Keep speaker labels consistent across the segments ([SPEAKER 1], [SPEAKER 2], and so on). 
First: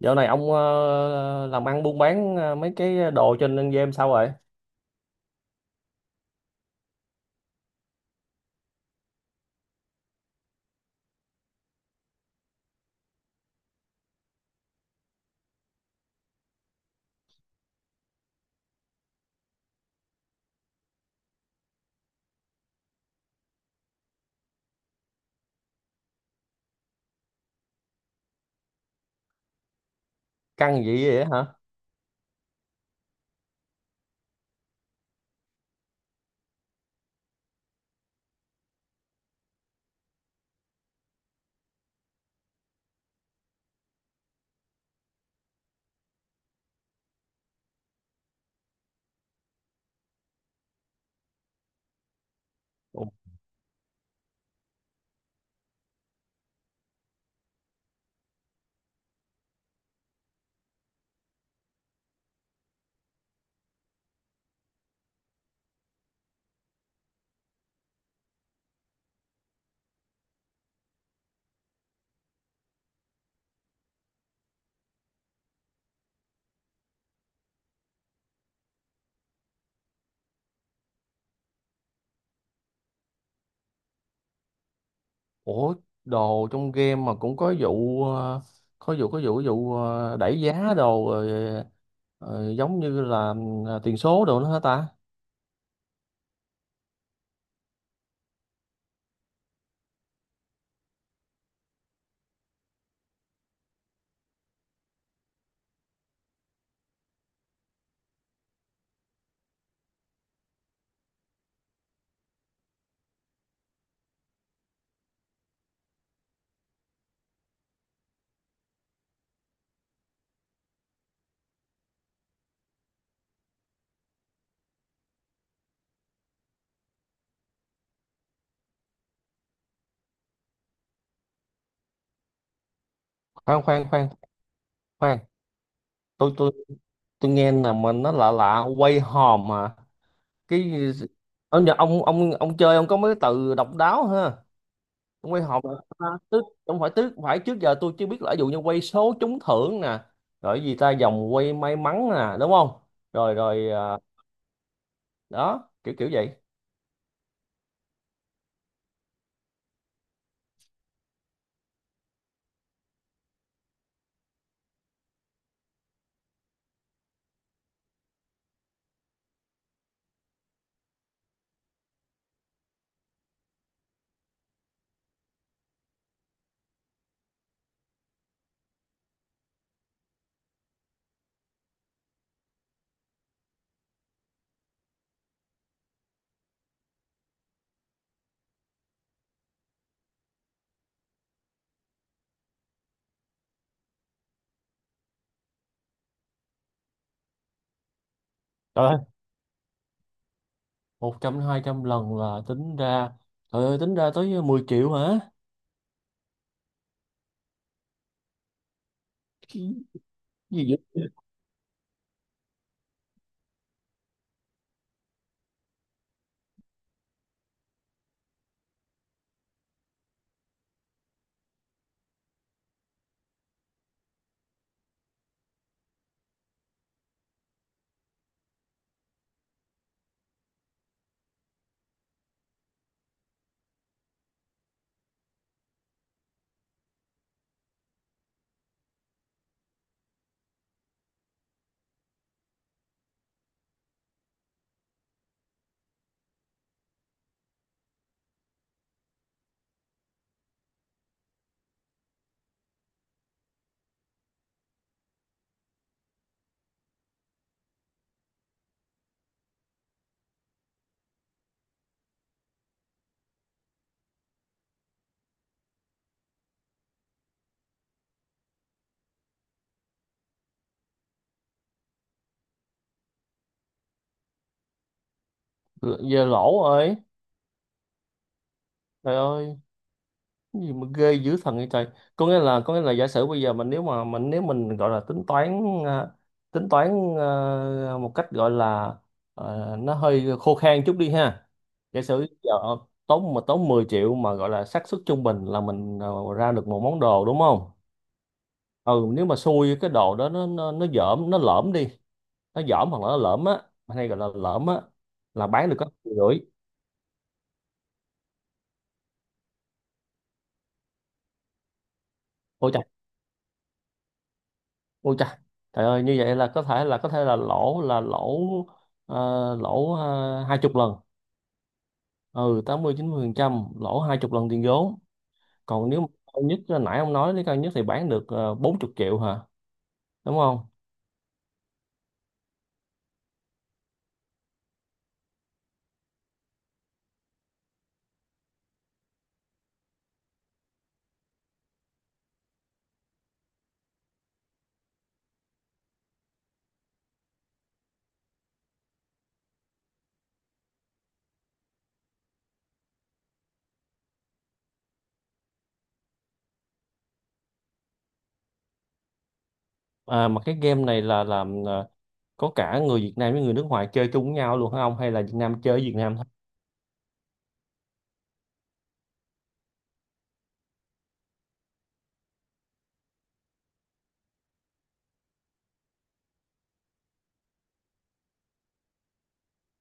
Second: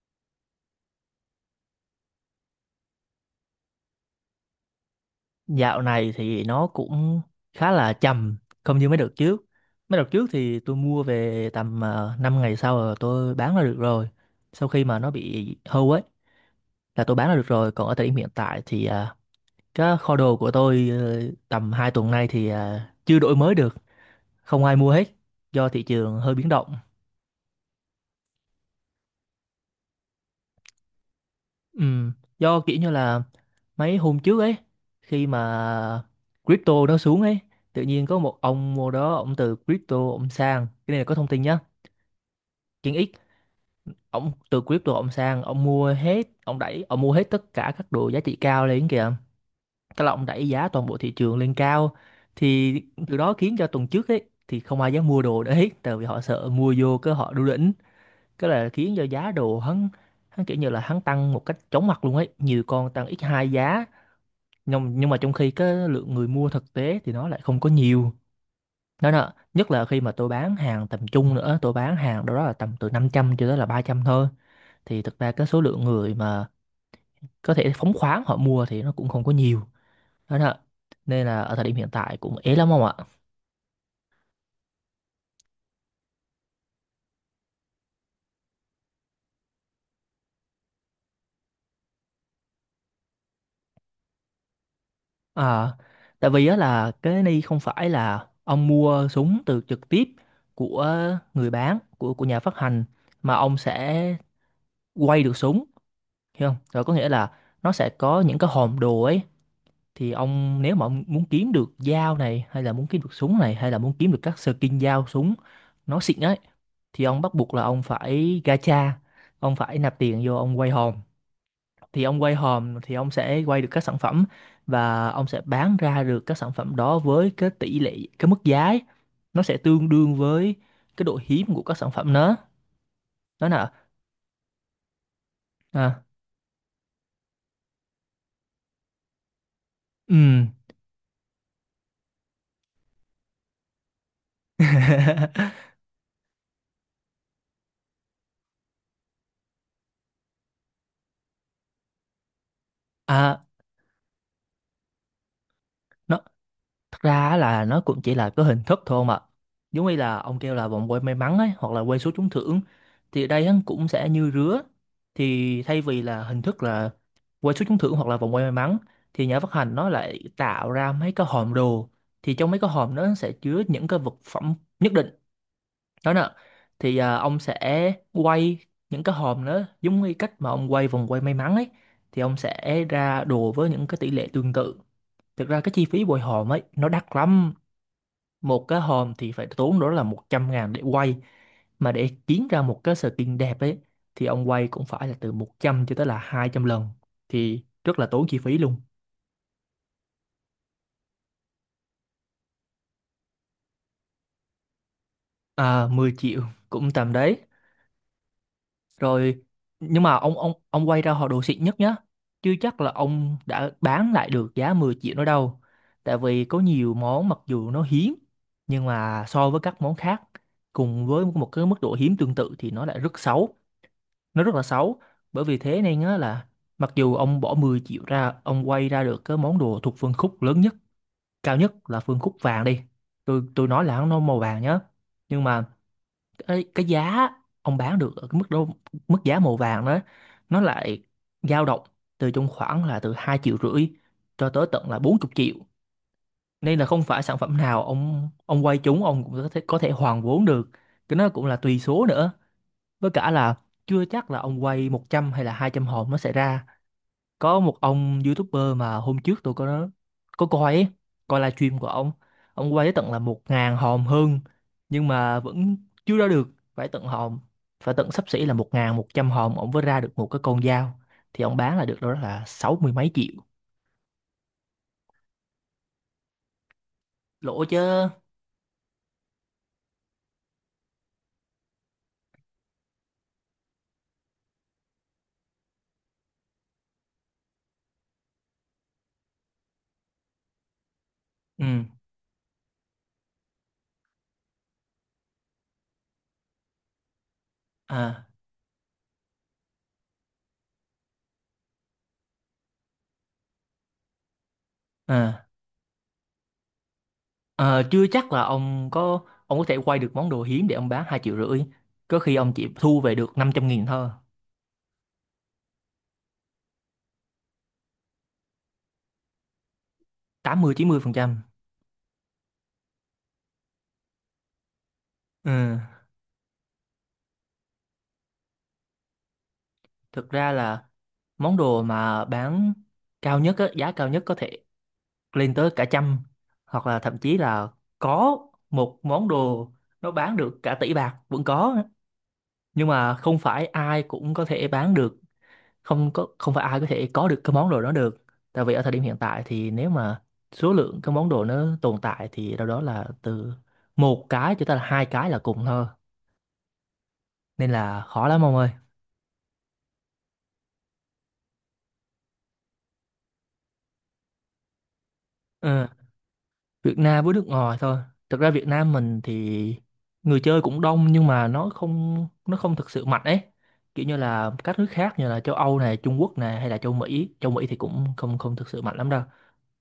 [SPEAKER 1] Dạo này ông làm ăn buôn bán mấy cái đồ trên game sao rồi?
[SPEAKER 2] Dạo này thì nó cũng khá là chậm, không như mấy đợt trước. Mấy đợt trước thì tôi mua về tầm 5 ngày sau là tôi bán là được rồi. Sau khi mà nó bị hư ấy là tôi bán là được rồi. Còn ở thời điểm hiện tại thì cái kho đồ của tôi tầm 2 tuần nay thì chưa đổi mới được, không ai mua hết do thị trường hơi biến động.
[SPEAKER 1] Căng vậy vậy hả?
[SPEAKER 2] Ừ, do kiểu như là mấy hôm trước ấy khi mà crypto nó xuống ấy, tự nhiên có một ông mua đó, ông từ crypto ông sang cái này là có thông tin nhá. Chuyện ít, ông từ crypto ông sang ông mua hết, ông đẩy ông mua hết tất cả các đồ giá trị cao lên kìa, tức là ông đẩy giá toàn bộ thị trường lên cao thì
[SPEAKER 1] Ủa,
[SPEAKER 2] từ đó khiến cho tuần trước ấy thì không ai dám mua đồ đấy tại vì họ sợ mua vô cái họ đu đỉnh, cái là khiến cho giá đồ hắn, hắn kiểu như là hắn tăng một cách chóng mặt luôn ấy, nhiều con tăng x hai giá, nhưng mà trong khi cái lượng người mua thực tế thì nó lại không có nhiều đó nè, nhất là khi mà tôi bán hàng tầm trung nữa, tôi bán hàng đâu đó là tầm từ 500 cho tới là 300 thôi thì thực ra cái số lượng người mà có thể phóng khoáng họ mua thì nó cũng không có nhiều đó nè, nên là ở thời điểm hiện tại cũng ế lắm ông ạ.
[SPEAKER 1] ủa, đồ trong game mà cũng có vụ ờ, có vụ có vụ có vụ đẩy giá đồ rồi, giống như là tiền số đồ nữa hả ta?
[SPEAKER 2] À, tại vì á là cái này không phải là ông mua súng từ trực tiếp của người bán, của nhà phát hành, mà ông sẽ quay được súng, hiểu không, rồi có nghĩa là nó sẽ có những cái hòm đồ ấy thì ông, nếu mà ông muốn kiếm được dao này hay là muốn kiếm được súng này hay là muốn kiếm được các skin dao súng nó xịn ấy thì ông bắt buộc là ông phải gacha, ông phải nạp tiền vô ông quay hòm, thì ông quay hòm thì ông sẽ quay được các sản phẩm và ông sẽ bán ra được các sản phẩm đó với cái tỷ lệ, cái mức giá ấy. Nó sẽ tương đương với cái độ hiếm của các sản phẩm đó, đó
[SPEAKER 1] Khoan
[SPEAKER 2] là.
[SPEAKER 1] khoan khoan khoan,
[SPEAKER 2] À,
[SPEAKER 1] tôi tôi tôi nghe là mình nó lạ lạ quay hòm mà.
[SPEAKER 2] ừ.
[SPEAKER 1] Cái ông chơi ông có mấy cái từ độc đáo ha. Trong quy là, tức không phải, tức phải trước giờ tôi chưa biết, là ví dụ như quay số trúng thưởng nè, rồi cái gì ta, vòng quay may mắn nè, đúng không? Rồi
[SPEAKER 2] à
[SPEAKER 1] rồi, đó kiểu kiểu
[SPEAKER 2] nó
[SPEAKER 1] vậy.
[SPEAKER 2] Thật ra á là nó cũng chỉ là cái hình thức thôi mà. Giống như là ông kêu là vòng quay may mắn ấy, hoặc là quay số trúng thưởng. Thì ở đây á, cũng sẽ như rứa. Thì thay vì là hình thức là quay số trúng thưởng hoặc là vòng quay may mắn, thì nhà phát hành nó lại tạo ra mấy cái hòm đồ. Thì trong mấy cái hòm đó nó sẽ chứa những cái vật phẩm nhất định. Đó nè. Thì à, ông sẽ quay những cái hòm đó giống như cách mà ông quay vòng quay may mắn ấy. Thì ông sẽ ra đồ với những cái tỷ lệ tương tự. Thực ra cái chi phí bồi hòm ấy nó đắt lắm, một cái hòm thì phải tốn đó là 100 ngàn để quay, mà để kiếm ra một cái skin đẹp ấy thì ông quay cũng phải là từ 100 cho tới là 200 lần, thì rất là tốn chi phí luôn.
[SPEAKER 1] Trời ơi, một trăm hai trăm lần là tính ra, trời ơi, tính ra tới mười triệu hả?
[SPEAKER 2] À, 10 triệu cũng tầm đấy rồi,
[SPEAKER 1] Cái
[SPEAKER 2] nhưng mà ông ông
[SPEAKER 1] gì
[SPEAKER 2] ông quay
[SPEAKER 1] vậy?
[SPEAKER 2] ra họ đồ xịn nhất nhá, chứ chắc là ông đã bán lại được giá 10 triệu nó đâu, tại vì có nhiều món mặc dù nó hiếm nhưng mà so với các món khác cùng với một cái mức độ hiếm tương tự thì nó lại rất xấu, nó rất là xấu, bởi vì thế nên á là mặc dù ông bỏ 10 triệu ra ông quay ra được cái món đồ thuộc phân khúc lớn nhất, cao nhất là phân khúc vàng đi, tôi nói là nó màu vàng nhá, nhưng mà cái giá ông bán được ở cái mức đó, mức giá màu vàng đó, nó lại dao động từ trong khoảng là từ 2,5 triệu cho tới tận là 40 triệu, nên là không phải sản phẩm nào ông quay trúng ông cũng có thể hoàn vốn được, cái nó cũng là tùy số nữa, với cả là chưa chắc là ông quay 100 hay là 200 hồn nó sẽ ra. Có một ông YouTuber mà hôm trước tôi có coi ấy, coi livestream của ông. Ông quay tới tận là 1.000 hồn hơn nhưng mà vẫn chưa ra được. Phải tận hồn, phải tận xấp xỉ là 1.100 hồn ông mới ra được một cái con dao. Thì ông bán là được đâu đó là 60 mấy triệu.
[SPEAKER 1] Giờ lỗ rồi.
[SPEAKER 2] Lỗ chứ.
[SPEAKER 1] Trời ơi, cái gì mà ghê dữ thần vậy trời. Có nghĩa là giả sử bây giờ mình, nếu mà mình, nếu mình gọi là tính toán, tính toán một cách gọi là nó hơi khô khan chút đi ha.
[SPEAKER 2] Ừ.
[SPEAKER 1] Giả sử giờ tốn 10 triệu, mà gọi là xác suất trung bình là mình ra được một món đồ đúng không?
[SPEAKER 2] À,
[SPEAKER 1] Ừ, nếu mà xui, cái đồ đó nó dởm, nó lởm đi, nó dởm hoặc là nó lởm á, hay gọi là lởm á,
[SPEAKER 2] à,
[SPEAKER 1] là bán được có triệu rưỡi.
[SPEAKER 2] à, chưa chắc là ông có thể quay được món đồ hiếm để ông bán 2,5 triệu. Có khi ông chỉ
[SPEAKER 1] Ôi,
[SPEAKER 2] thu về được 500 nghìn thôi.
[SPEAKER 1] ôi trời, trời ơi, như vậy là có thể là lỗ, là lỗ ờ, lỗ hai chục lần.
[SPEAKER 2] 80-90%.
[SPEAKER 1] Ừ, tám mươi chín mươi phần trăm lỗ hai chục lần tiền vốn.
[SPEAKER 2] Ừ.
[SPEAKER 1] Còn nếu mà cao nhất, là nãy ông nói, nếu cao nhất thì bán được 40 triệu hả?
[SPEAKER 2] Thực
[SPEAKER 1] Đúng
[SPEAKER 2] ra
[SPEAKER 1] không?
[SPEAKER 2] là món đồ mà bán cao nhất á, giá cao nhất có thể lên tới cả trăm, hoặc là thậm chí là có một món đồ nó bán được cả tỷ bạc vẫn có, nhưng mà không phải ai cũng có thể bán được, không phải ai có thể có được cái món đồ đó được, tại vì ở thời điểm hiện tại thì nếu mà số lượng cái món đồ nó tồn tại thì đâu đó là từ một cái cho tới là hai cái là cùng thôi, nên là khó lắm ông
[SPEAKER 1] À, mà cái game này là có cả người Việt Nam với người nước ngoài chơi chung với nhau luôn hả ông, hay là Việt Nam chơi với
[SPEAKER 2] ơi.
[SPEAKER 1] Việt Nam thôi?
[SPEAKER 2] Việt Nam với nước ngoài thôi. Thực ra Việt Nam mình thì người chơi cũng đông nhưng mà nó không thực sự mạnh ấy. Kiểu như là các nước khác như là châu Âu này, Trung Quốc này hay là châu Mỹ thì cũng không không thực sự mạnh lắm đâu.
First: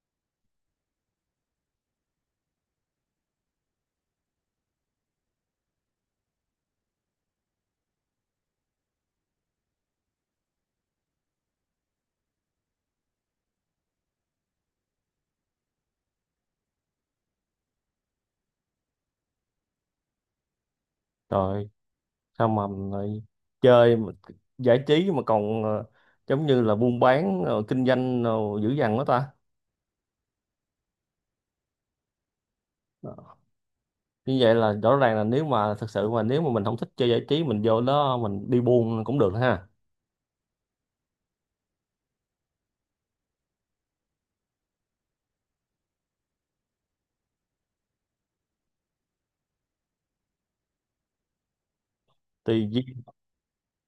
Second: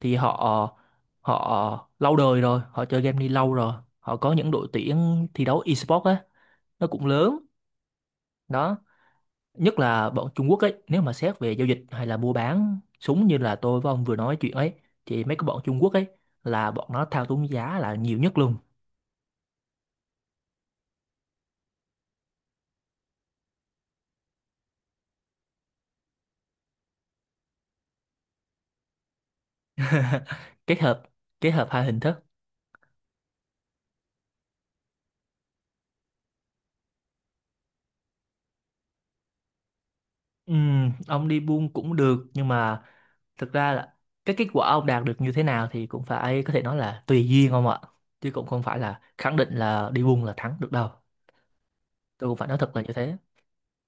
[SPEAKER 2] Thì họ họ lâu đời rồi, họ chơi game đi lâu rồi. Họ có những đội tuyển thi đấu esports á, nó cũng lớn. Đó, nhất là bọn Trung Quốc ấy, nếu mà xét về giao dịch hay là mua bán súng như là tôi với ông vừa nói chuyện ấy thì mấy cái bọn Trung Quốc ấy là bọn nó thao túng giá là nhiều nhất luôn.
[SPEAKER 1] Trời, sao mà lại chơi mà giải trí mà còn giống như là buôn bán, kinh doanh, dữ dằn quá ta.
[SPEAKER 2] Kết hợp, kết hợp hai hình thức.
[SPEAKER 1] Như vậy là rõ ràng là, nếu mà thật sự mà, nếu mà mình không thích chơi giải trí, mình vô đó mình đi buôn cũng được ha.
[SPEAKER 2] Ông đi buôn cũng được nhưng mà thực ra là cái kết quả ông đạt được như thế nào thì cũng phải, có thể nói là tùy duyên ông ạ, chứ cũng không phải là khẳng định là đi buôn là thắng được đâu, tôi cũng phải nói
[SPEAKER 1] Tùy
[SPEAKER 2] thật là như
[SPEAKER 1] duyên.
[SPEAKER 2] thế.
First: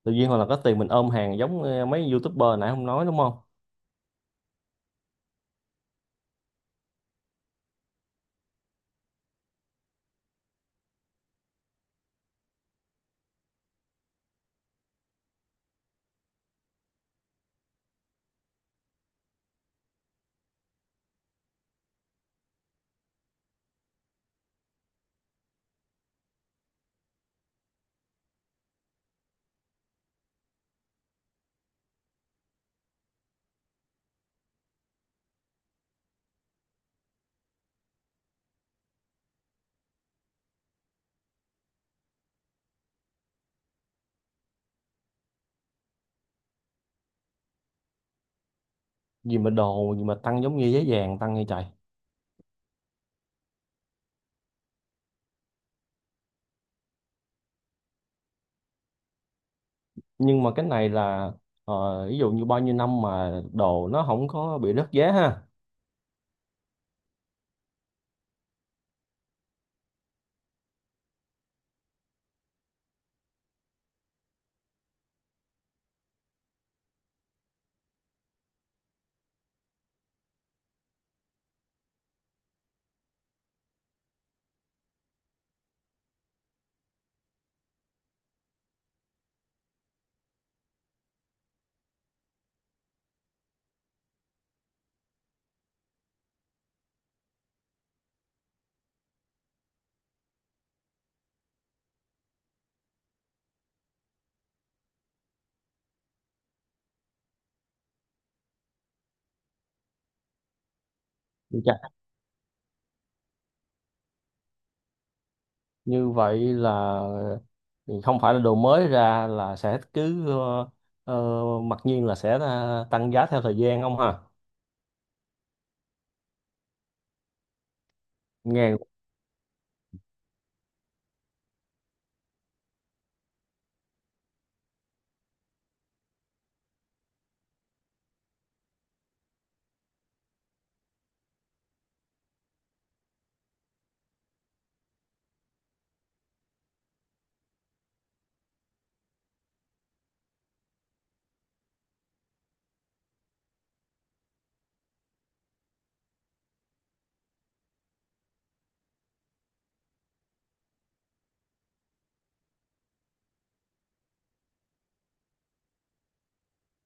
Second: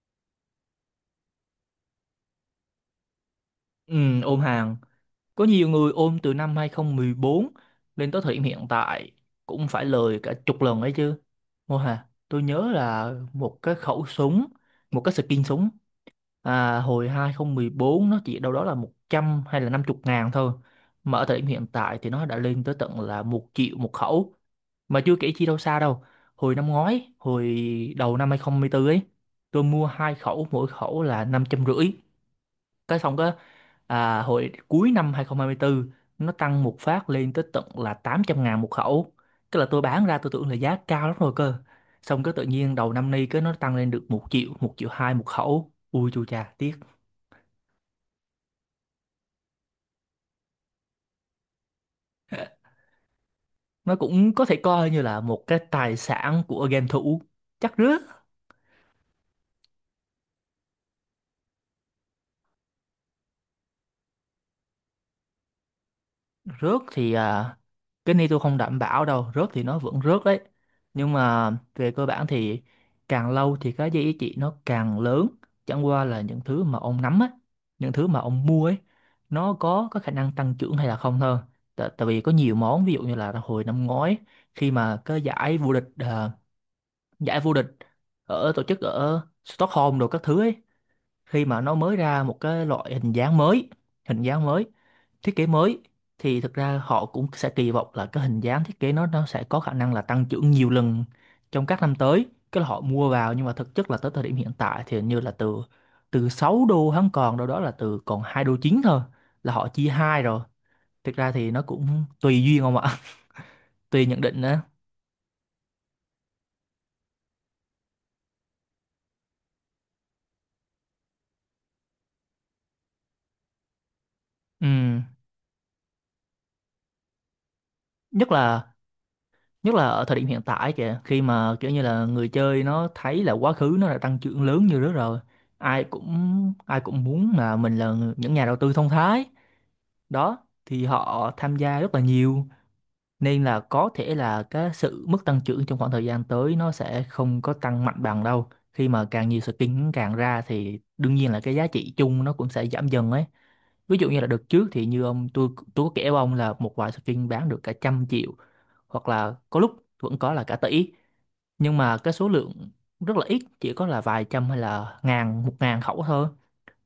[SPEAKER 1] Tự nhiên hoặc là có tiền mình ôm hàng, giống mấy youtuber nãy không, nói đúng không?
[SPEAKER 2] Ôm hàng, có nhiều người ôm từ năm 2014 lên tới thời điểm hiện tại cũng phải lời cả chục lần ấy chứ. Mô Hà tôi nhớ là một cái khẩu súng, một cái skin súng à, hồi 2014 nó chỉ đâu đó là 100 hay là 50 ngàn thôi, mà ở thời điểm hiện tại thì nó đã lên tới tận là 1 triệu một khẩu, mà chưa kể chi đâu xa đâu, hồi năm ngoái hồi đầu năm 2024 ấy tôi mua 2 khẩu mỗi khẩu là 550, cái xong cái à, hồi cuối năm 2024 nó tăng một phát lên tới tận là 800 ngàn một khẩu, cái là tôi bán ra tôi tưởng là giá cao lắm rồi cơ, xong cái tự nhiên đầu năm nay cái nó tăng lên được 1 triệu, 1 triệu 2 một khẩu, ui chu cha tiếc.
[SPEAKER 1] Gì mà đồ gì mà tăng giống như giá vàng tăng như trời.
[SPEAKER 2] Nó cũng có thể coi như là một cái tài sản của game thủ chắc rớt.
[SPEAKER 1] Nhưng mà cái này là, ví dụ như bao nhiêu năm mà đồ nó không có bị rớt giá ha?
[SPEAKER 2] Rớt thì à, cái này tôi không đảm bảo đâu, rớt thì nó vẫn rớt đấy nhưng mà về cơ bản thì càng lâu thì cái giá trị nó càng lớn, chẳng qua là những thứ mà ông nắm á, những thứ mà ông mua ấy nó có khả năng tăng trưởng hay là không thôi, tại vì có nhiều món ví dụ như là hồi năm ngoái khi mà cái giải vô địch à, giải vô địch ở tổ chức ở Stockholm đồ các thứ ấy, khi mà nó mới ra một cái loại hình dáng mới, hình dáng mới thiết kế mới thì thực ra họ cũng sẽ kỳ vọng là cái hình dáng thiết kế nó sẽ có khả năng là tăng trưởng nhiều lần trong các năm tới, cái là họ mua vào nhưng mà thực chất là tới thời điểm hiện tại thì hình như là từ từ 6 đô hắn còn đâu đó là từ còn 2 đô chín thôi Là họ chia hai rồi. Thực ra thì nó
[SPEAKER 1] Chà,
[SPEAKER 2] cũng tùy duyên không ạ. Tùy nhận định nữa.
[SPEAKER 1] như vậy là không phải là đồ mới ra là sẽ cứ, mặc nhiên là sẽ tăng giá theo thời gian không ha?
[SPEAKER 2] Ừ. nhất là
[SPEAKER 1] Nghe.
[SPEAKER 2] Nhất là ở thời điểm hiện tại kìa, khi mà kiểu như là người chơi nó thấy là quá khứ nó đã tăng trưởng lớn như đó rồi. ai cũng Ai cũng muốn là mình là những nhà đầu tư thông thái đó, thì họ tham gia rất là nhiều. Nên là có thể là cái sự mức tăng trưởng trong khoảng thời gian tới nó sẽ không có tăng mạnh bằng đâu, khi mà càng nhiều skin càng ra thì đương nhiên là cái giá trị chung nó cũng sẽ giảm dần ấy. Ví dụ như là đợt trước thì như ông, tôi có kể với ông là một vài skin bán được cả trăm triệu, hoặc là có lúc vẫn có là cả tỷ. Nhưng mà cái số lượng rất là ít, chỉ có là vài trăm hay là ngàn, 1.000 khẩu thôi,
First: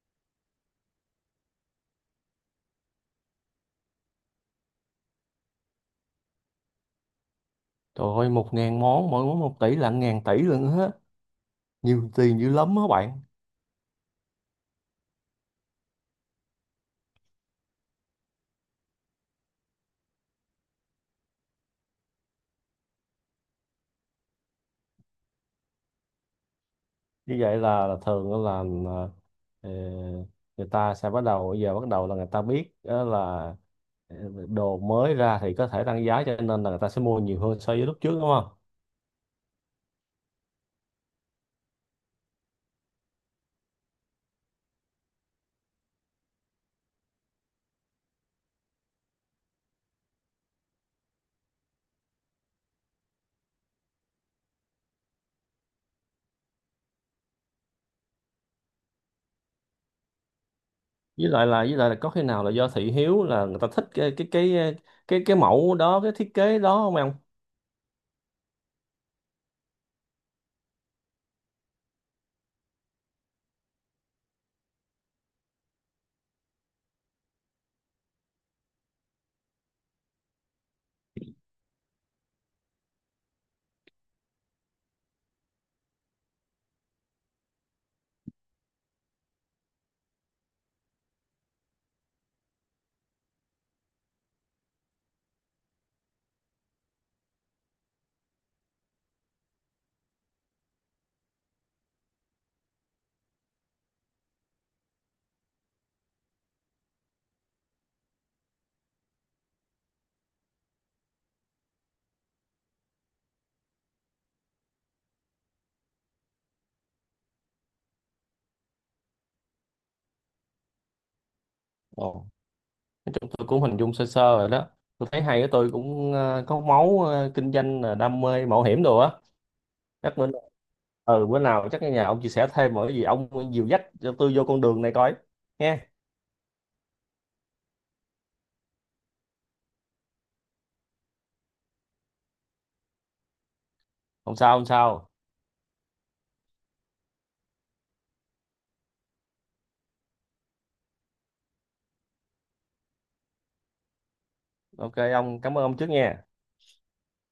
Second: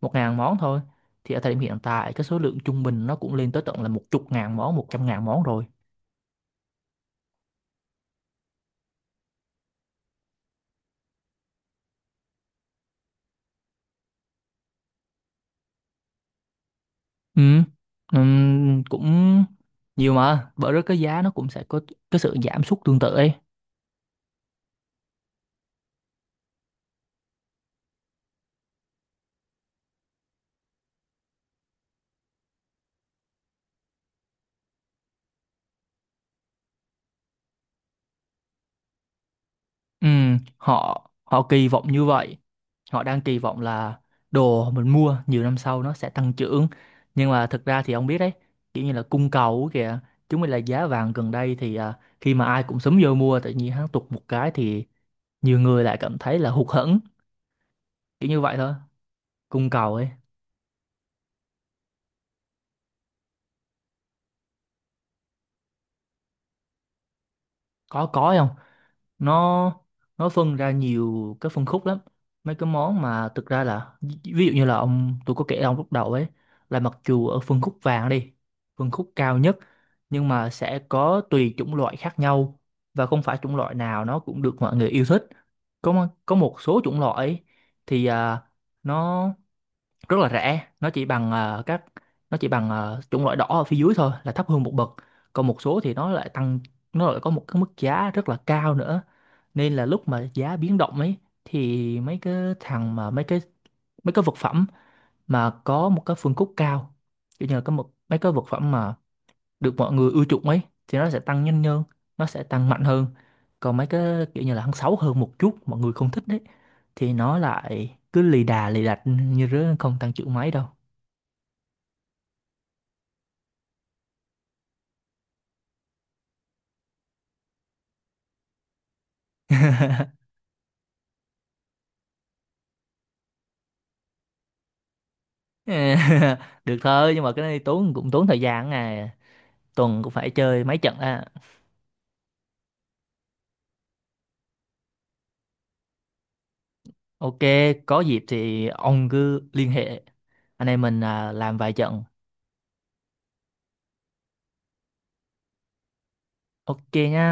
[SPEAKER 2] 1.000 món thôi. Thì ở thời điểm hiện tại cái số lượng trung bình nó cũng lên tới tận là 10.000 món, 100.000 món rồi.
[SPEAKER 1] Trời ơi, một ngàn món, mỗi món một tỷ là ngàn tỷ luôn á. Nhiều tiền dữ lắm á bạn.
[SPEAKER 2] Ừ. Cũng nhiều mà bởi đó cái giá nó cũng sẽ có cái sự giảm sút tương tự ấy.
[SPEAKER 1] Như vậy là, thường á là, ờ, người ta sẽ bắt đầu, bây giờ bắt đầu là người ta biết á, là ờ, đồ mới ra thì có thể tăng giá, cho nên là người ta sẽ mua nhiều hơn so với lúc trước đúng không?
[SPEAKER 2] Ừ, họ họ kỳ vọng như vậy. Họ đang kỳ vọng là đồ mình mua nhiều năm sau nó sẽ tăng trưởng. Nhưng mà thực ra thì ông biết đấy, kiểu như là cung cầu ấy kìa. Chúng mình là giá vàng gần đây thì khi mà ai cũng sớm vô mua tự nhiên hắn tụt một cái thì nhiều người lại cảm thấy là hụt hẫng, kiểu như vậy thôi. Cung cầu ấy,
[SPEAKER 1] với lại là có khi nào là do thị hiếu, là người ta thích cái mẫu đó, cái thiết kế đó không em?
[SPEAKER 2] có không? nó nó phân ra nhiều cái phân khúc lắm. Mấy cái món mà thực ra là ví ví dụ như là ông, tôi có kể ông lúc đầu ấy, là mặc dù ở phân khúc vàng đi, phân khúc cao nhất, nhưng mà sẽ có tùy chủng loại khác nhau, và không phải chủng loại nào nó cũng được mọi người yêu thích. Có một số chủng loại ấy thì nó rất là rẻ, nó chỉ bằng chủng loại đỏ ở phía dưới thôi, là thấp hơn một bậc. Còn một số thì nó lại tăng, nó lại có một cái mức giá rất là cao nữa. Nên là lúc mà giá biến động ấy, thì thằng mà mấy cái mấy cái vật phẩm mà có một cái phân khúc cao, kiểu như là có một mấy cái vật phẩm mà được mọi người ưa chuộng ấy, thì nó sẽ tăng nhanh hơn, nó sẽ tăng mạnh hơn. Còn mấy cái kiểu như là hắn xấu hơn một chút mọi người không thích đấy, thì nó lại cứ lì đà lì đạch như rứa, không tăng trưởng mấy đâu.
[SPEAKER 1] Ồ, chúng tôi cũng hình dung sơ sơ rồi đó. Tôi thấy hay á, tôi cũng có máu kinh doanh, là đam mê mạo hiểm đồ á. Chắc bữa, ừ, bữa nào chắc ở nhà ông chia sẻ thêm mọi cái gì, ông dìu dắt cho tôi vô con đường này coi nghe.
[SPEAKER 2] Được thôi, nhưng mà cái này tốn, cũng tốn thời gian à, tuần cũng phải chơi mấy trận à.
[SPEAKER 1] Không sao không sao.
[SPEAKER 2] Ok, có dịp thì ông cứ liên hệ, anh em mình à, làm vài trận.
[SPEAKER 1] Ok, ông cảm ơn ông trước nha.
[SPEAKER 2] Ok nha.